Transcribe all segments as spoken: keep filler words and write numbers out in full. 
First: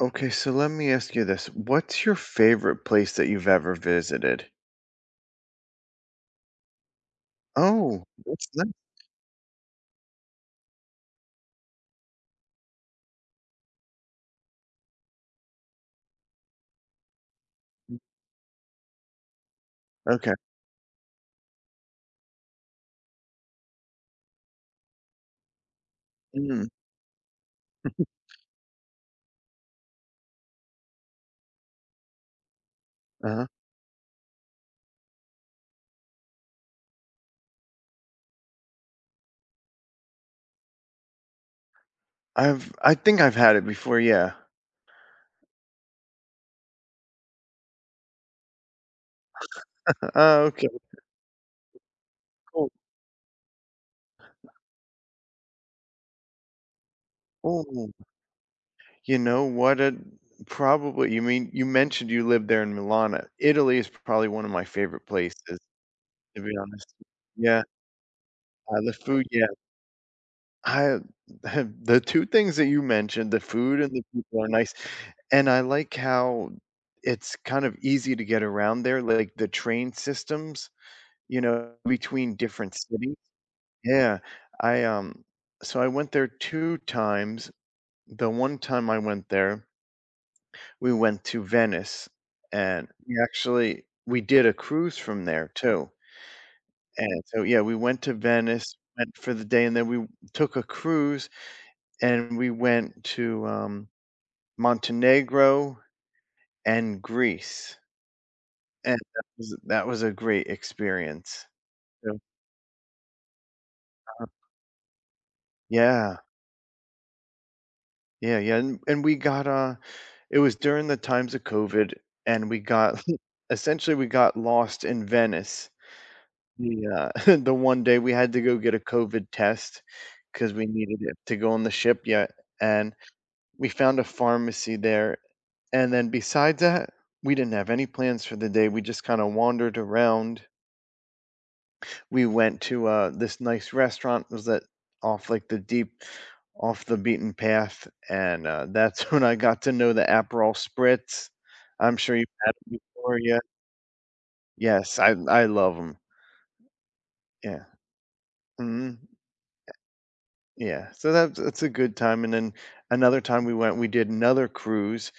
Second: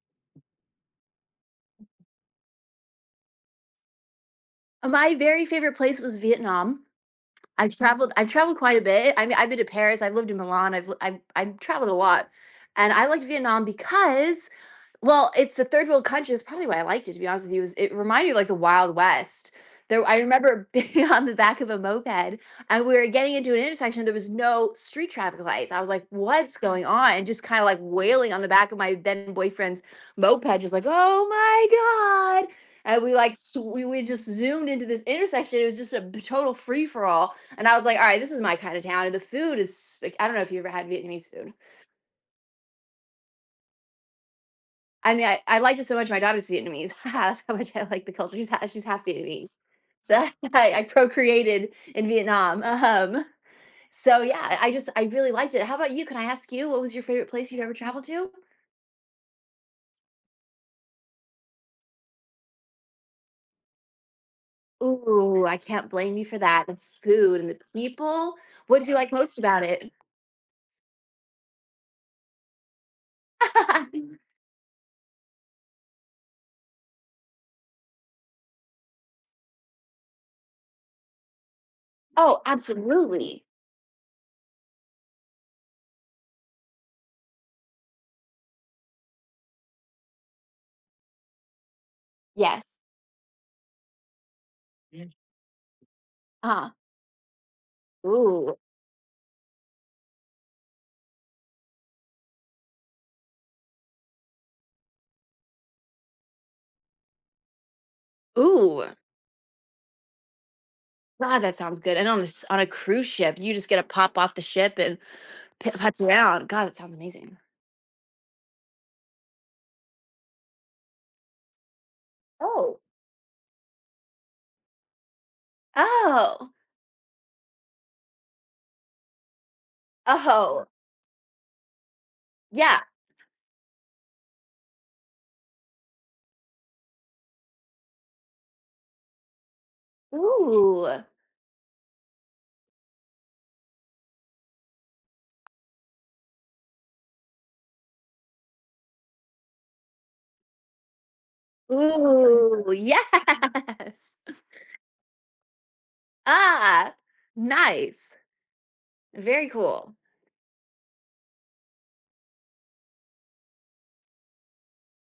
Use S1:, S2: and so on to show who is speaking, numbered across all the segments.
S1: Okay, so let me ask you this. What's your favorite place that you've ever visited?
S2: My very favorite place was Vietnam. I've
S1: Oh,
S2: traveled I've
S1: that's
S2: traveled
S1: nice.
S2: quite a bit. I mean, I've been to Paris, I've lived in Milan, I've li I've I've traveled a lot, and I liked Vietnam because well, it's the third world country, that's probably why I liked it, to be honest with you, is it
S1: Mm.
S2: reminded me like the Wild West. There, I
S1: Okay.
S2: remember being on the back of a moped, and we were getting into an intersection, there was no street traffic lights. I was like, "What's
S1: Mm,
S2: going on?" And just kinda, like, wailing on the back of my then boyfriend's moped, just like, "Oh my god!" And we, like,
S1: uh-huh.
S2: sw we we just zoomed into this intersection, it was just a b total free-for-all, and I was like, "Alright, this is my kinda town," and the food is spec I don't know if you ever had Vietnamese food.
S1: I've I think I've had it before, yeah.
S2: I mean, I, I liked it so much. My daughter's Vietnamese. That's how much I like the culture. She's half, she's half Vietnamese. So
S1: Uh, okay,
S2: I, I procreated in Vietnam.
S1: cool.
S2: Um, so yeah, I just I really liked it. How about you? Can I ask you what was your favorite place you've
S1: Oh,
S2: ever traveled to?
S1: you know what? A, probably. You mean you mentioned you lived there in Milan. Uh, Italy is probably one of my favorite
S2: Ooh, I
S1: places,
S2: can't blame you for
S1: to be
S2: that. The
S1: honest.
S2: food and the
S1: Yeah,
S2: people. What
S1: uh,
S2: did
S1: the
S2: you like
S1: food.
S2: most
S1: Yeah,
S2: about it?
S1: I the two things that you mentioned, the food and the people are nice, and I like how it's kind of easy to get around there, like, the train systems, you know, between
S2: Oh,
S1: different cities.
S2: absolutely.
S1: Yeah, I, um so I went there two times. The one time I went there, we went to Venice,
S2: Yes.
S1: and we actually we did a cruise from there too,
S2: Ah.
S1: and so, yeah, we went to
S2: Ooh.
S1: Venice, went for the day, and then we took a cruise, and we went to, um, Montenegro and Greece,
S2: Ooh.
S1: and that was that was a great
S2: God,
S1: experience.
S2: that sounds good. And
S1: So,
S2: on a, s- on a cruise ship, you just get to pop
S1: uh
S2: off the ship and P putz
S1: Yeah,
S2: around. God, that sounds amazing.
S1: yeah, yeah, and and we got, uh it was during the times of COVID, and we
S2: Oh.
S1: got essentially, we got lost in Venice.
S2: Oh.
S1: The, uh the one day we had to go get a COVID test, because we
S2: Oh,
S1: needed it to go on the ship, yet,
S2: yeah.
S1: and we found a pharmacy there. And then besides that, we didn't have any plans for the day. We just kind of wandered around.
S2: Ooh.
S1: We went to uh, this nice restaurant. It was that off like the deep, off the beaten path, and uh, that's when I got to know the Aperol spritz. I'm sure you've had
S2: Ooh,
S1: them before, yeah.
S2: yes.
S1: Yes, I I love them.
S2: Ah,
S1: Yeah.
S2: nice.
S1: Mhm.
S2: Very cool.
S1: Yeah. So that's that's a good time. And then another time we went, we did another cruise,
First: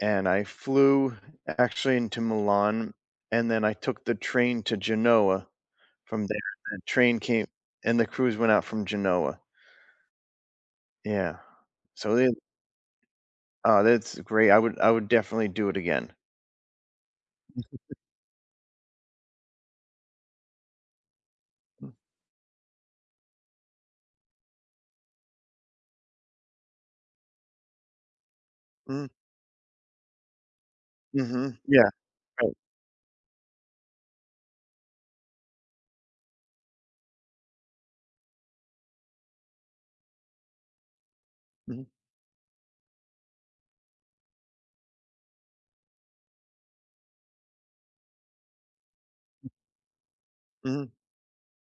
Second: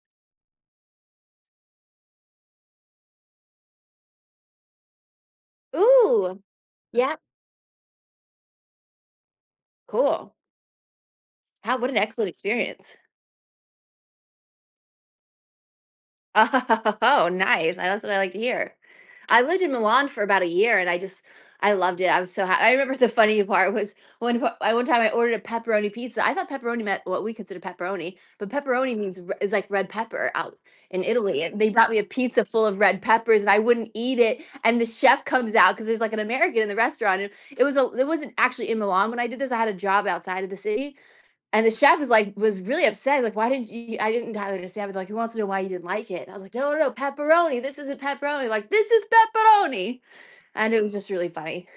S1: and I flew actually into Milan, and then I took the train to Genoa. From there,
S2: Ooh,
S1: the
S2: yeah,
S1: train came, and the cruise went out from Genoa.
S2: cool.
S1: Yeah.
S2: How? What an
S1: So
S2: excellent
S1: they
S2: experience.
S1: Oh, that's great. I would I would definitely do it again.
S2: Oh, nice. I That's what I like to hear. I lived in Milan for about a year and I just I loved it. I was so ha I remember the funny part was one I one time I ordered a pepperoni pizza. I thought pepperoni meant what we consider pepperoni, but pepperoni
S1: Mm,
S2: means re is like red pepper out in Italy.
S1: mhm.
S2: And they
S1: Yeah,
S2: brought me a pizza
S1: right.
S2: full of red peppers and I wouldn't eat it. And the chef comes out because there's like an American in the restaurant. And it was a it wasn't actually in Milan when I did this. I had a job outside of the city. And the
S1: Mhm,
S2: chef is like was really upset, like, "Why didn't you I didn't I understand." I was like, "Who wants to know why you didn't like it?" And I was like, "No, no, no, pepperoni. This isn't pepperoni." Like, "This is pepperoni." And it
S1: mhm.
S2: was just really funny,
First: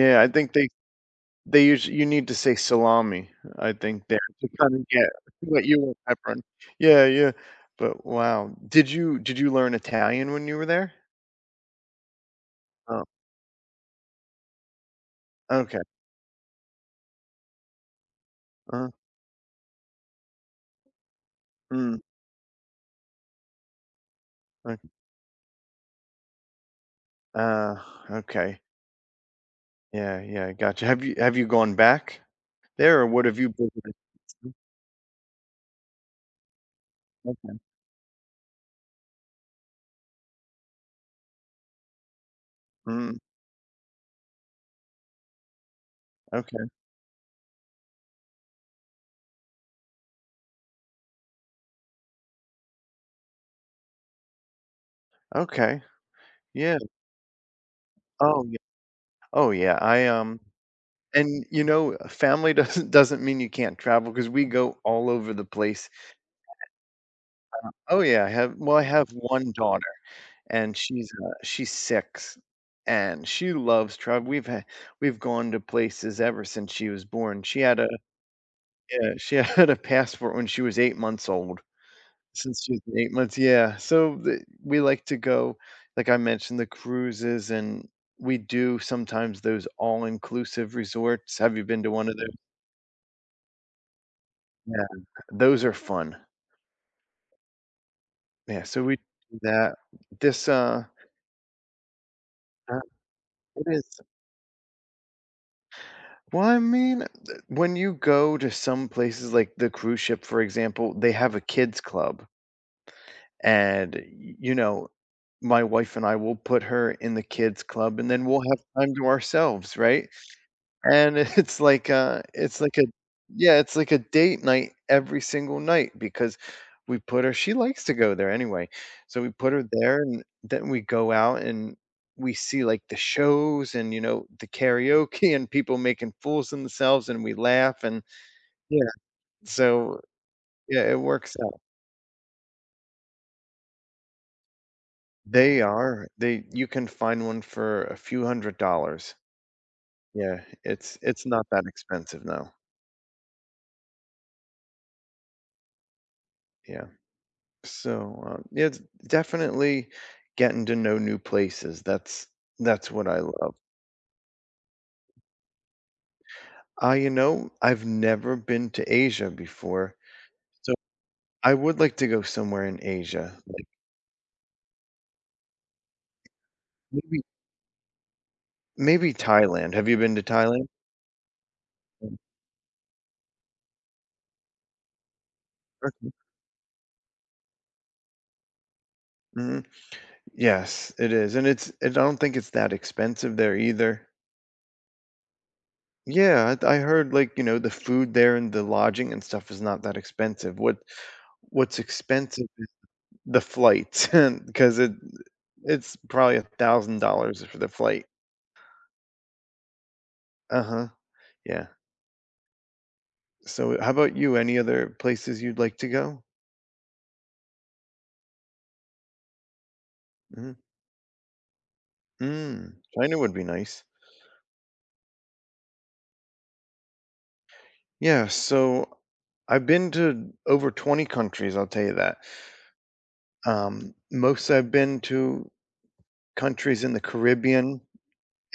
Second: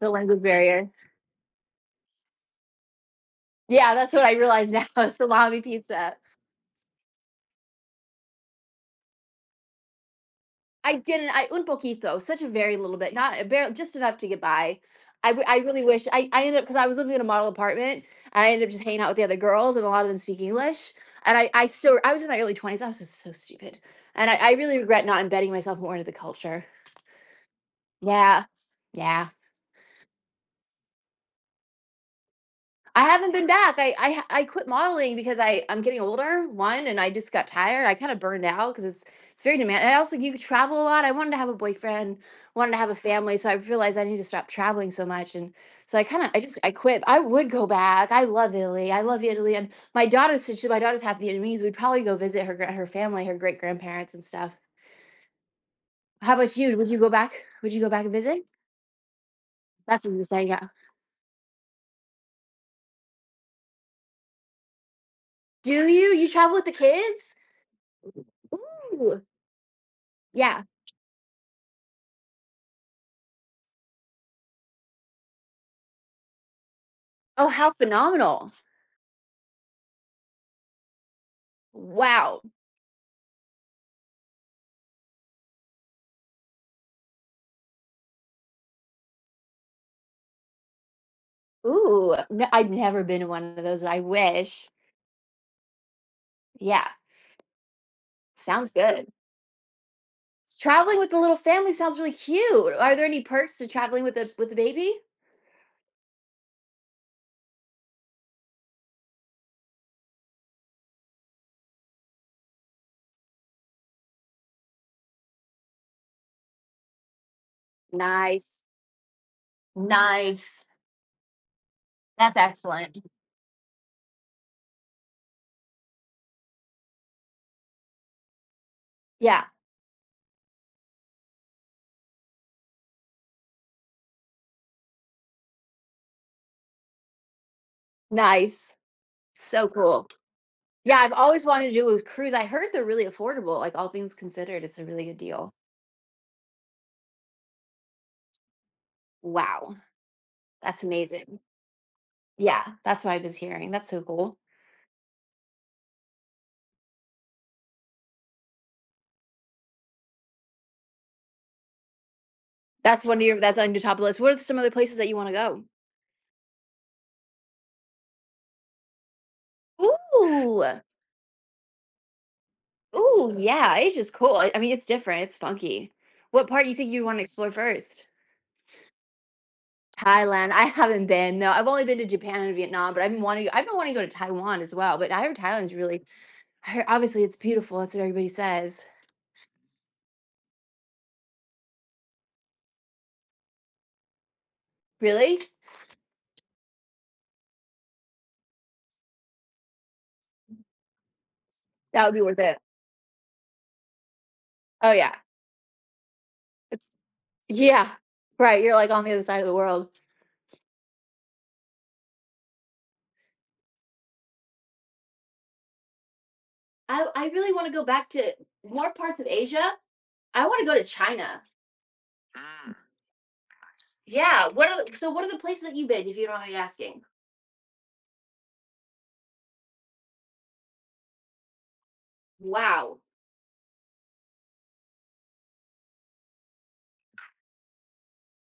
S2: the
S1: I
S2: language
S1: think they
S2: barrier.
S1: they usu you need to say salami, I
S2: Yeah,
S1: think,
S2: that's
S1: there
S2: what I
S1: to
S2: realize
S1: kinda
S2: now,
S1: get
S2: salami
S1: what you want,
S2: pizza.
S1: pepperoni. Yeah, yeah. But wow. Did you did you learn Italian when you were there?
S2: I didn't. I un poquito, such a very little
S1: Oh,
S2: bit, not a bare, just enough to get by. I, w- I
S1: okay.
S2: really wish I, I ended up because I was living in a model apartment and I ended up just
S1: uh
S2: hanging out with the other girls and a lot of them speak English. And I, I still
S1: Mm.
S2: I was in my early twenties. I was just so stupid. And I, I really
S1: ok
S2: regret not embedding myself more into the culture.
S1: uh,
S2: Yeah.
S1: okay.
S2: Yeah.
S1: Yeah, yeah, gotcha. Have you have you gone back
S2: I
S1: there, or what
S2: haven't
S1: have
S2: been
S1: you
S2: back.
S1: visited?
S2: I I I quit modeling because I I'm getting older, one, and I just got
S1: Okay.
S2: tired. I kind of burned out because it's it's very demanding. I also you travel a lot. I wanted to have a boyfriend, wanted to have a
S1: Mm,
S2: family, so I realized I need to stop traveling so much. And so I kind of I just
S1: okay,
S2: I quit. I would go back. I love Italy. I love Italy, and my daughter's since she- my daughter's half Vietnamese. We'd probably go visit her gra- her family, her great grandparents and stuff.
S1: okay.
S2: How about you?
S1: Yeah.
S2: Would you go back? Would you go back and visit?
S1: Oh, yeah. Oh, yeah.
S2: That's
S1: I,
S2: what you were
S1: um
S2: saying. Yeah.
S1: and, you know, family doesn't doesn't mean you can't travel travel because we go all over the
S2: Do
S1: place.
S2: you? You travel with the kids?
S1: Oh, yeah, I have well, I have
S2: Ooh.
S1: one daughter,
S2: Yeah.
S1: and she's, uh, she's six, and she loves travel. We've had we've gone to places ever since she was born.
S2: Oh,
S1: She
S2: how
S1: had a
S2: phenomenal.
S1: Yeah, she had a passport when she was eight months old.
S2: Wow.
S1: Since she's been eight months Yeah, so the we like to go, like I mentioned, the cruises, and we do sometimes those all-inclusive resorts. Have you been to one
S2: Ooh,
S1: of those?
S2: no, I've never been to one of those, but I wish.
S1: Yeah, those are fun.
S2: Yeah,
S1: Yeah,
S2: sounds
S1: so we
S2: good.
S1: do that. This,
S2: S-
S1: uh
S2: Traveling with the little family sounds really cute.
S1: uh,
S2: Are there any perks
S1: it
S2: to
S1: is
S2: traveling with a with a baby?
S1: Well, I mean, th when you go to some places like the cruise ship, for example, they have a kids club, and, y you know, my wife and I will put her in the kids club, and then we'll have
S2: Nice.
S1: time to ourselves, right?
S2: Nice.
S1: And it's like a
S2: That's
S1: it's like a
S2: excellent.
S1: yeah, it's like a date night every single night, because we put her she likes to go there anyway. So we
S2: Yeah,
S1: put her there, and then we go out, and we see, like, the shows, and you know the karaoke, and people making fools of themselves, and we laugh, and
S2: nice.
S1: yeah,
S2: So
S1: so
S2: cool.
S1: yeah,
S2: Yeah,
S1: it
S2: I've
S1: works
S2: always
S1: out.
S2: wanted to do a cruise. I heard they're really affordable, like all things considered, it's a really good deal.
S1: They are. They You can find one for a few hundred dollars.
S2: Wow,
S1: Yeah,
S2: that's
S1: it's it's
S2: amazing.
S1: not that expensive now.
S2: Yeah, that's what I was hearing. That's so cool.
S1: Yeah. So, um, yeah, it's definitely getting to know new places. That's that's
S2: That's
S1: what
S2: one
S1: I
S2: of your
S1: love.
S2: that's on your top of list. What are some other places that you wanna go?
S1: I, you know, I've never been to Asia before,
S2: Ooh,
S1: so I would like to go somewhere in
S2: ooh,
S1: Asia, like
S2: yeah, Asia's cool. I I mean, it's different, it's funky. What part do you think you wanna
S1: maybe
S2: explore first?
S1: maybe Thailand. Have you been to
S2: Thailand, I
S1: Thailand?
S2: haven't been, no, I've only been to
S1: Mm,
S2: Japan and Vietnam, but I've been wanting I've been wanting to go to Taiwan as well, but I heard Thailand's really
S1: okay.
S2: I heard obviously, it's beautiful, that's what everybody says.
S1: Mhm. Yes, it is, and it's and I don't think it's that expensive there either.
S2: Really?
S1: Yeah, I, I heard, like, you know the food there and the lodging and stuff is not that expensive. What what's
S2: That would be worth
S1: expensive?
S2: it.
S1: The flight, because it
S2: Oh, yeah.
S1: it's probably
S2: It's
S1: a thousand dollars for the
S2: yeah.
S1: flight.
S2: Right, you're, like, on the other side of the world.
S1: Uh-huh, yeah. So, how about you? Any other places you'd like to go?
S2: I I really wanna go back to more parts of Asia. I
S1: Mhm.
S2: wanna go to China.
S1: Mm, China would be nice.
S2: Yeah, what are the so what are the places that you've been, if you don't mind me asking?
S1: Yeah, so I've been to over twenty countries, I'll tell you that.
S2: Wow.
S1: Um, most I've been to countries in the Caribbean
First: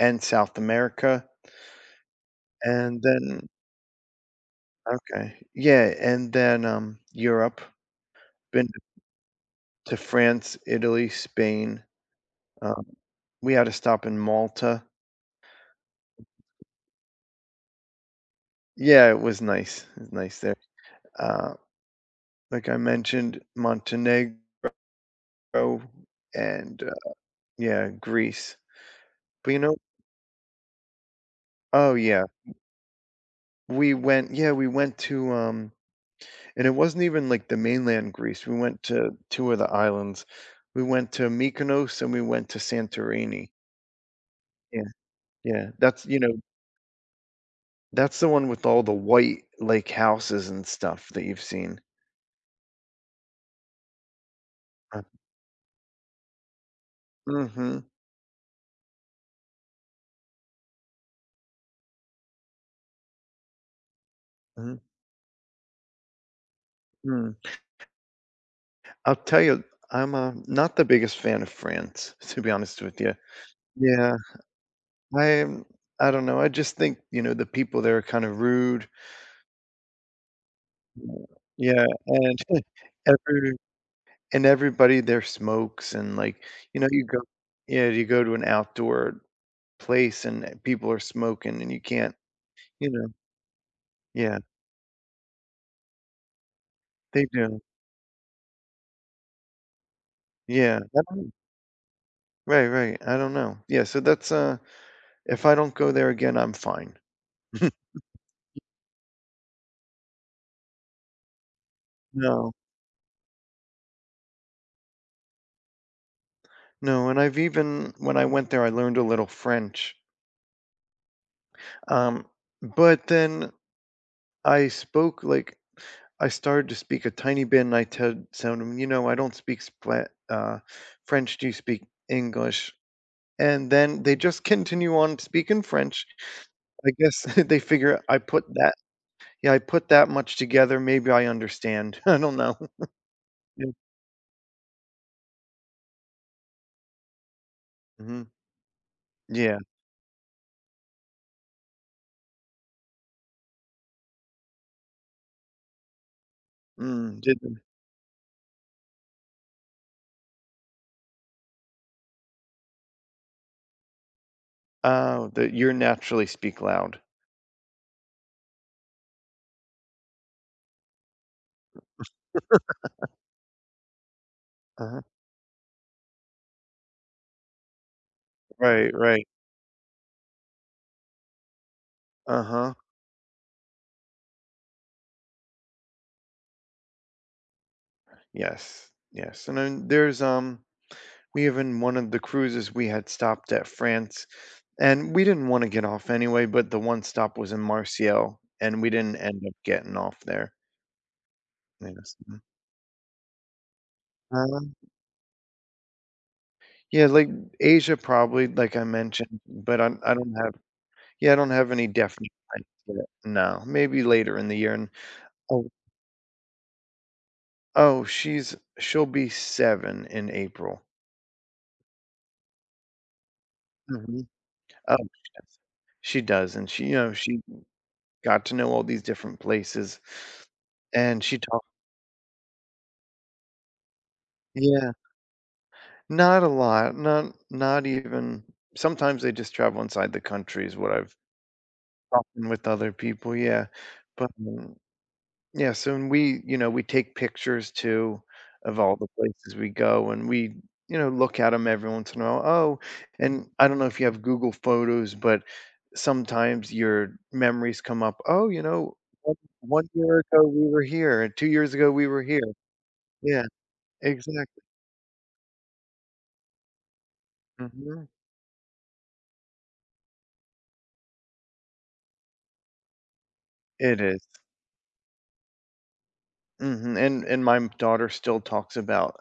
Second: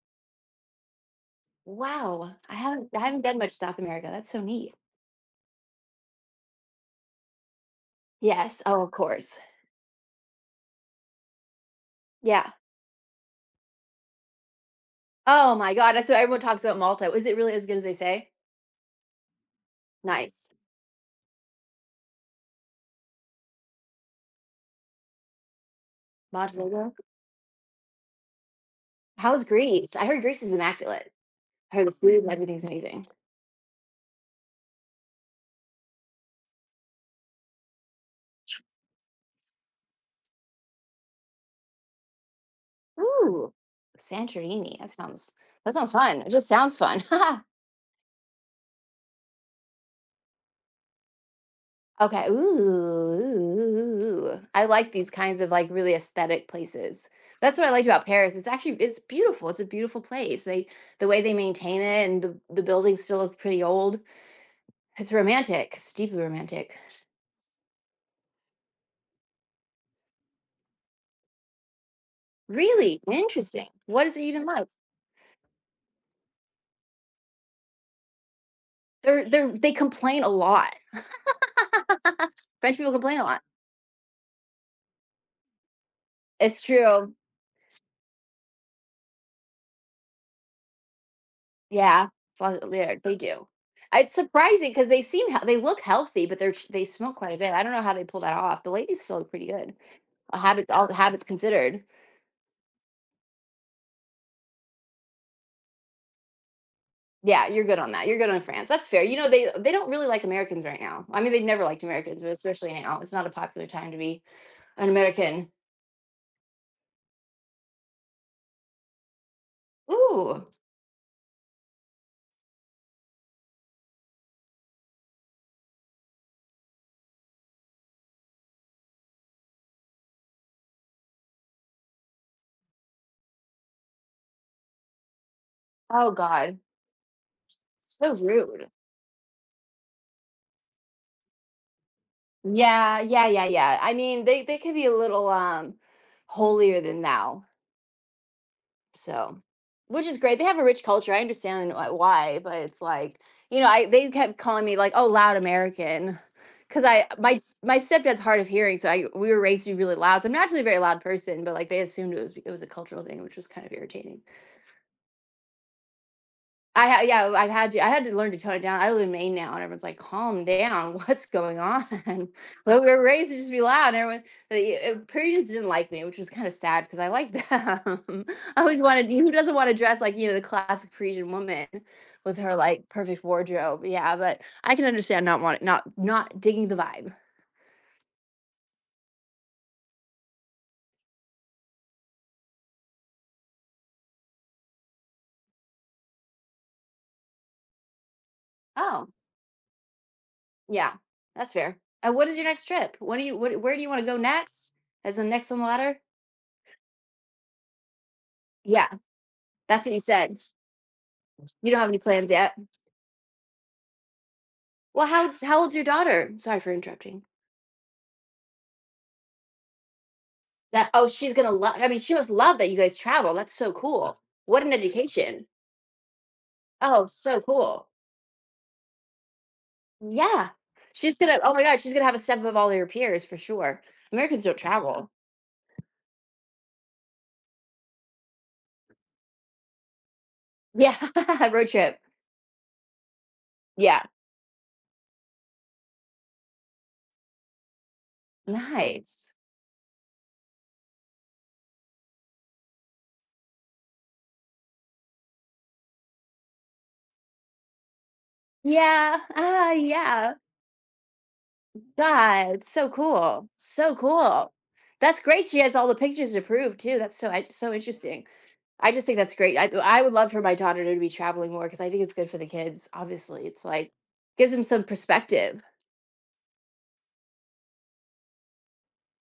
S1: and South America,
S2: Wow, I haven't I
S1: and
S2: haven't done
S1: then
S2: much South America, that's so neat.
S1: okay. Yeah, and then, um, Europe.
S2: Yes,
S1: Been
S2: oh, of course.
S1: to France, Italy, Spain.
S2: Yeah.
S1: Um, we had a stop in Malta.
S2: Oh my god, that's what everyone talks about Malta, is it really as good as they say?
S1: Yeah, it was nice. It was nice
S2: Nice.
S1: there. Uh, like I mentioned, Montenegro, and
S2: Montenegro?
S1: uh, yeah, Greece.
S2: How's
S1: But, you know,
S2: Greece? I heard Greece is immaculate. I heard the
S1: oh
S2: food
S1: yeah,
S2: and everything's amazing.
S1: we went. Yeah, we went to, um, and it wasn't even like the mainland Greece. We went to two of the islands. We went to Mykonos, and we went to Santorini.
S2: Ooh, Santorini,
S1: Yeah,
S2: that sounds
S1: yeah.
S2: that sounds
S1: That's you
S2: fun, it
S1: know,
S2: just sounds fun.
S1: that's the one with all the white, like, houses and stuff that you've seen.
S2: Okay. Ooh, I like
S1: Uh,
S2: these kinds of like really aesthetic places. That's what I
S1: mhm,
S2: liked about Paris. It's actually it's beautiful. It's a beautiful place. They the way they maintain it and the, the buildings still look pretty old.
S1: mhm,
S2: It's romantic. It's deeply romantic.
S1: mm. I'll tell you, I'm, uh, not the biggest fan of France, to be honest with
S2: Really
S1: you.
S2: interesting. What
S1: Yeah,
S2: is it you didn't like?
S1: I'm I don't know, I just think, you know, the people there are kind of rude.
S2: They're they're they complain a lot.
S1: Yeah, and
S2: French people complain a lot.
S1: every and everybody there smokes and, like,
S2: It's
S1: you know, you
S2: true.
S1: go. Yeah, you go to an outdoor place, and eh, people are smoking, and you
S2: Yeah,
S1: can't,
S2: it's a lot-
S1: you
S2: yeah,
S1: know
S2: they do. It's
S1: Yeah,
S2: surprising because they seem he- they look healthy, but they're they smoke
S1: they
S2: quite a bit. I
S1: do.
S2: don't know how they pull that off. The ladies still look pretty good. Uh, habits
S1: Yeah,
S2: all
S1: I
S2: habits
S1: don't
S2: considered.
S1: Right, right, I don't know. Yeah, so that's, uh if I don't go there again, I'm fine.
S2: Yeah, you're good on that. You're good on France. That's fair. You know, they they don't really like Americans right now. I mean, they've never liked Americans, but
S1: No.
S2: especially now. It's not a popular time to be an American.
S1: No, and I've even when I went there, I learned a little French.
S2: Ooh.
S1: Um, but then I spoke like I started to speak a tiny bit, and I told them, you know, I don't speak spla uh, French. Do you speak English? And then they just continue on speaking French.
S2: Oh God.
S1: I guess they figure
S2: So
S1: I put
S2: rude.
S1: that yeah, I put that much together. Maybe I understand. I don't know.
S2: Yeah, yeah, yeah,
S1: Yeah.
S2: yeah. I mean, they they could be a little um holier than thou.
S1: Mhm.
S2: So,
S1: Yeah.
S2: which is great. They have a rich culture. I understand wh- why, but it's like, you know, I they kept calling me like, "Oh, loud American." Cuz I
S1: Mm.
S2: my
S1: did
S2: s- my stepdad's hard of hearing, so I we were raised to be really loud. So I'm naturally a very loud person, but like they assumed it was be- it was a cultural thing, which was kind of irritating.
S1: Oh, that you're naturally speak
S2: I ha-
S1: loud.
S2: yeah, I've had to I had to learn to tone it down. I live in Maine now, and everyone's like, "Calm down, what's going on?" But we were raised to just be loud, and everyone the uh,
S1: Uh-huh.
S2: Parisians didn't like me, which was kind of sad because I liked them. I always
S1: Right,
S2: wanted
S1: right.
S2: who doesn't want to dress like you know the classic Parisian woman with her
S1: Uh-huh.
S2: like perfect wardrobe. Yeah, but I can understand not want not not digging the vibe.
S1: Yes, yes, and then there's, um we, even one of the cruises we had stopped at France, and we didn't wanna get off anyway, but the one stop was in Marseille, and we
S2: Oh
S1: didn't end up getting off there.
S2: yeah, that's fair. Uh,
S1: Yes,
S2: what is
S1: mhm.
S2: your next trip? When do you what, where do you want to go next?
S1: Um,
S2: As the next on the ladder?
S1: yeah, like, Asia probably, like I
S2: Yeah,
S1: mentioned, but
S2: that's what you
S1: I'm I I do
S2: said.
S1: not have yeah, I don't
S2: You
S1: have
S2: don't
S1: any
S2: have any plans
S1: definite
S2: yet.
S1: plans yet. No, maybe later in the year, and
S2: Well, how old's how
S1: oh
S2: old's your daughter? Sorry for interrupting.
S1: oh, she's she'll be seven in April.
S2: That oh, she's gonna love. I mean, she must love that you guys travel. That's so cool.
S1: Mhm.
S2: What an
S1: Oh, she
S2: education.
S1: does. She does, and she, you
S2: Oh,
S1: know, she
S2: so cool.
S1: got to know all these different places,
S2: Yeah, she's
S1: and she
S2: gonna. Oh my
S1: talked
S2: god, she's gonna have a step above all her peers for sure. Americans don't
S1: yeah,
S2: travel.
S1: not a lot, not not even sometimes, they just travel inside the country is what
S2: Yeah,
S1: I've
S2: road trip.
S1: talking with other people, yeah,
S2: Yeah,
S1: but, um, yeah, so and we, you know, we take pictures too of all the
S2: nice.
S1: places we go, and we, you know, look at them every once in a while. Oh, and I don't know if you have Google Photos, but sometimes your memories come up, "Oh, you know,
S2: Yeah,
S1: one
S2: ah,
S1: one year
S2: yeah.
S1: ago we were here, and two years ago we were here."
S2: God, so
S1: Yeah.
S2: cool. So cool.
S1: Exactly.
S2: That's great. She has all the pictures to prove too. That's so I- so
S1: Mhm.
S2: interesting. I just think that's great. I I would love for my daughter to be traveling more because I think it's good for the kids. Obviously, it's like
S1: It is.
S2: gives them some perspective.
S1: Mhm, and and my daughter still talks about,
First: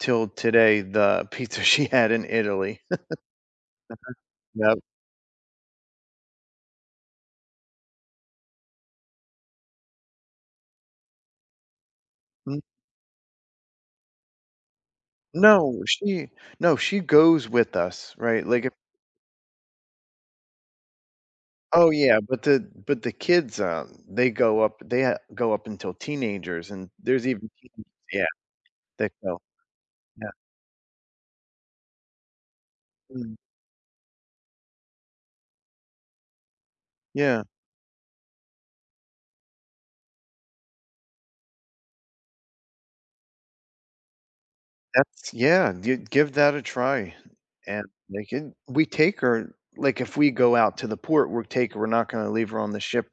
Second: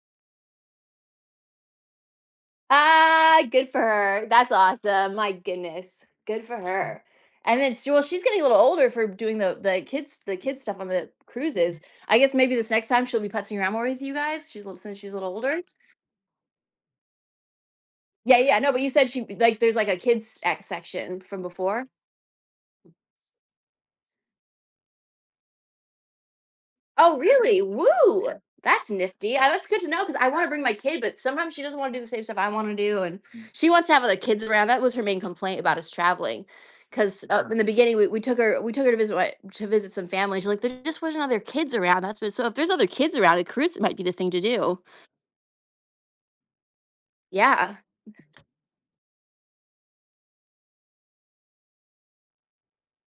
S1: till today, the pizza she had in Italy.
S2: Ah, good for her. That's
S1: Yep.
S2: awesome. My goodness, good for her. And then she, well, she's getting a little older for doing the the kids the kids stuff on the cruises. I guess maybe
S1: N
S2: this next time she'll be putzing around more with you guys. She's a little since she's a little older.
S1: no, she no, she goes with us,
S2: Yeah,
S1: right?
S2: yeah,
S1: Like,
S2: no,
S1: if
S2: but you said she like there's like a kids act section from before.
S1: oh, yeah, but the but the kids, um, they go up they ha go up until teenagers, and
S2: Oh,
S1: there's even
S2: really?
S1: teens, yeah,
S2: Woo! That's
S1: that
S2: nifty.
S1: go.
S2: Uh, that's good to know because I
S1: Yeah.
S2: want to bring my kid, but sometimes she doesn't want to do the same stuff I want to do, and
S1: Mm.
S2: she wants to have other kids around. That was her main complaint about us traveling, because
S1: Yeah.
S2: uh, in the beginning we, we took her we took her to visit my, to visit some family. She's like, there just wasn't other kids around. That's what, so if there's other kids around, a cruise might be the thing to do.
S1: That's Yeah, gi give that a try,
S2: Yeah.
S1: and they can we take her, like, if we go out to the port, we'll take her, we're not gonna leave her on the ship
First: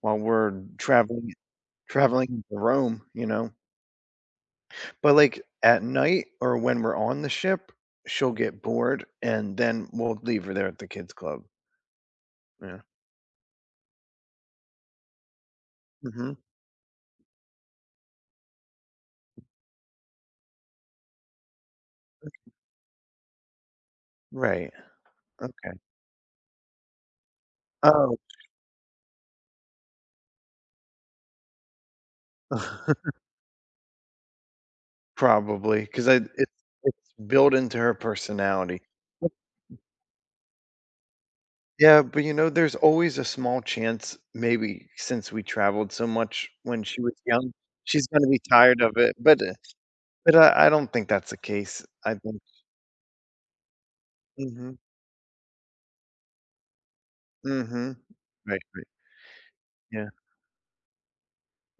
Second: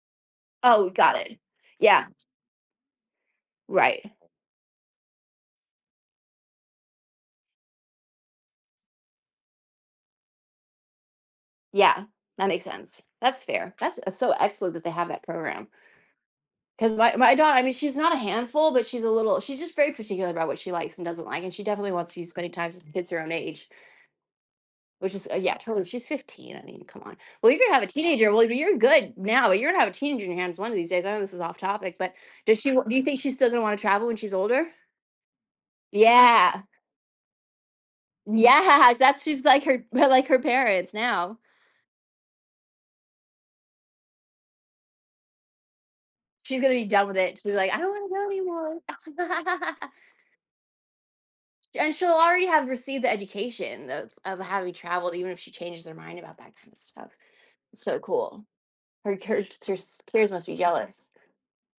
S1: while we're
S2: Oh, got
S1: traveling
S2: it. Yeah.
S1: traveling to Rome, you know?
S2: Right.
S1: But, like, at night or when we're on the ship, she'll get bored, and then we'll leave her there at the kids club.
S2: Yeah. That makes
S1: Yeah.
S2: sense. That's fair. That's uh, so excellent that they have that program.
S1: Mhm.
S2: Because my, my daughter, I mean, she's not a handful, but she's a little, she's just very particular about what she likes and doesn't like. And she definitely wants to be spending time with kids her own age,
S1: Right.
S2: which is, uh, yeah,
S1: Okay.
S2: totally. She's fifteen. I mean, come on. Well, you're going to have a
S1: Oh,
S2: teenager. Well, you're good now, but you're going to have a teenager in your hands one of these days. I know this is off topic, but does she, wa- do you think she's still going to want to travel when she's older?
S1: probably because I it's
S2: Yeah.
S1: it's built into her personality.
S2: Yeah. That's, she's like her, like her parents now.
S1: Yeah, but, you know, there's always a small chance, maybe since we traveled so much
S2: She's going to
S1: when
S2: be
S1: she
S2: done
S1: was
S2: with it. She'll
S1: young,
S2: be like, I don't
S1: she's
S2: want to go
S1: gonna be tired of it. But uh,
S2: anymore.
S1: but I, I don't think that's the case.
S2: And she'll
S1: I think.
S2: already have received the education of of
S1: Mm
S2: having
S1: hmm.
S2: traveled even if she changes her mind about that kind of stuff.
S1: Mm hmm.
S2: So cool.
S1: Right. Right.
S2: Her her her
S1: Yeah.
S2: peers must be jealous.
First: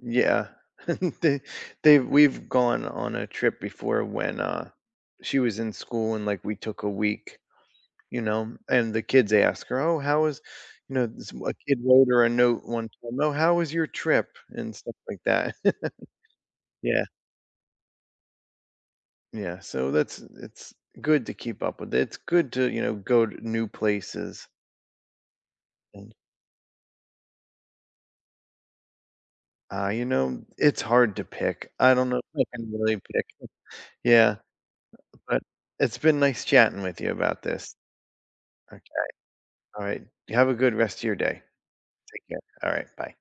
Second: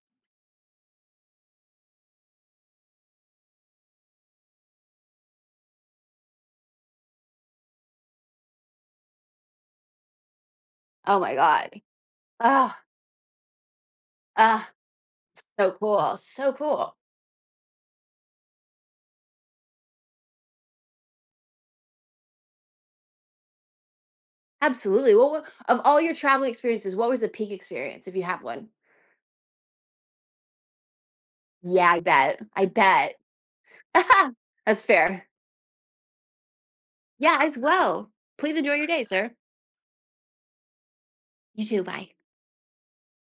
S1: Yeah. they they we've gone on a trip before when uh she was in school, and, like, we took a week, you know, and the kids ask her, "Oh, how was?" You know,
S2: Oh
S1: this-
S2: my
S1: a kid
S2: god.
S1: wrote her a note
S2: Oh,
S1: one time. "Oh, how was your trip?"
S2: ah,
S1: and stuff like that.
S2: so cool, so cool.
S1: Yeah. Yeah, so that's it's good to keep up with. It's good to, you know, go to new places,
S2: Absolutely. Well, what of all your
S1: and
S2: traveling experiences, what was the peak experience, if you have one?
S1: uh, you know, it's hard to pick.
S2: Yeah,
S1: I
S2: I
S1: don't know
S2: bet.
S1: if I
S2: I
S1: can really
S2: bet.
S1: pick. Yeah,
S2: That's fair.
S1: but it's been nice chatting with you
S2: Yeah,
S1: about
S2: as
S1: this.
S2: well. Please enjoy
S1: Okay.
S2: your day, sir.
S1: All right. You have a good rest of your day.
S2: You too, bye.
S1: Take care. All right. Bye.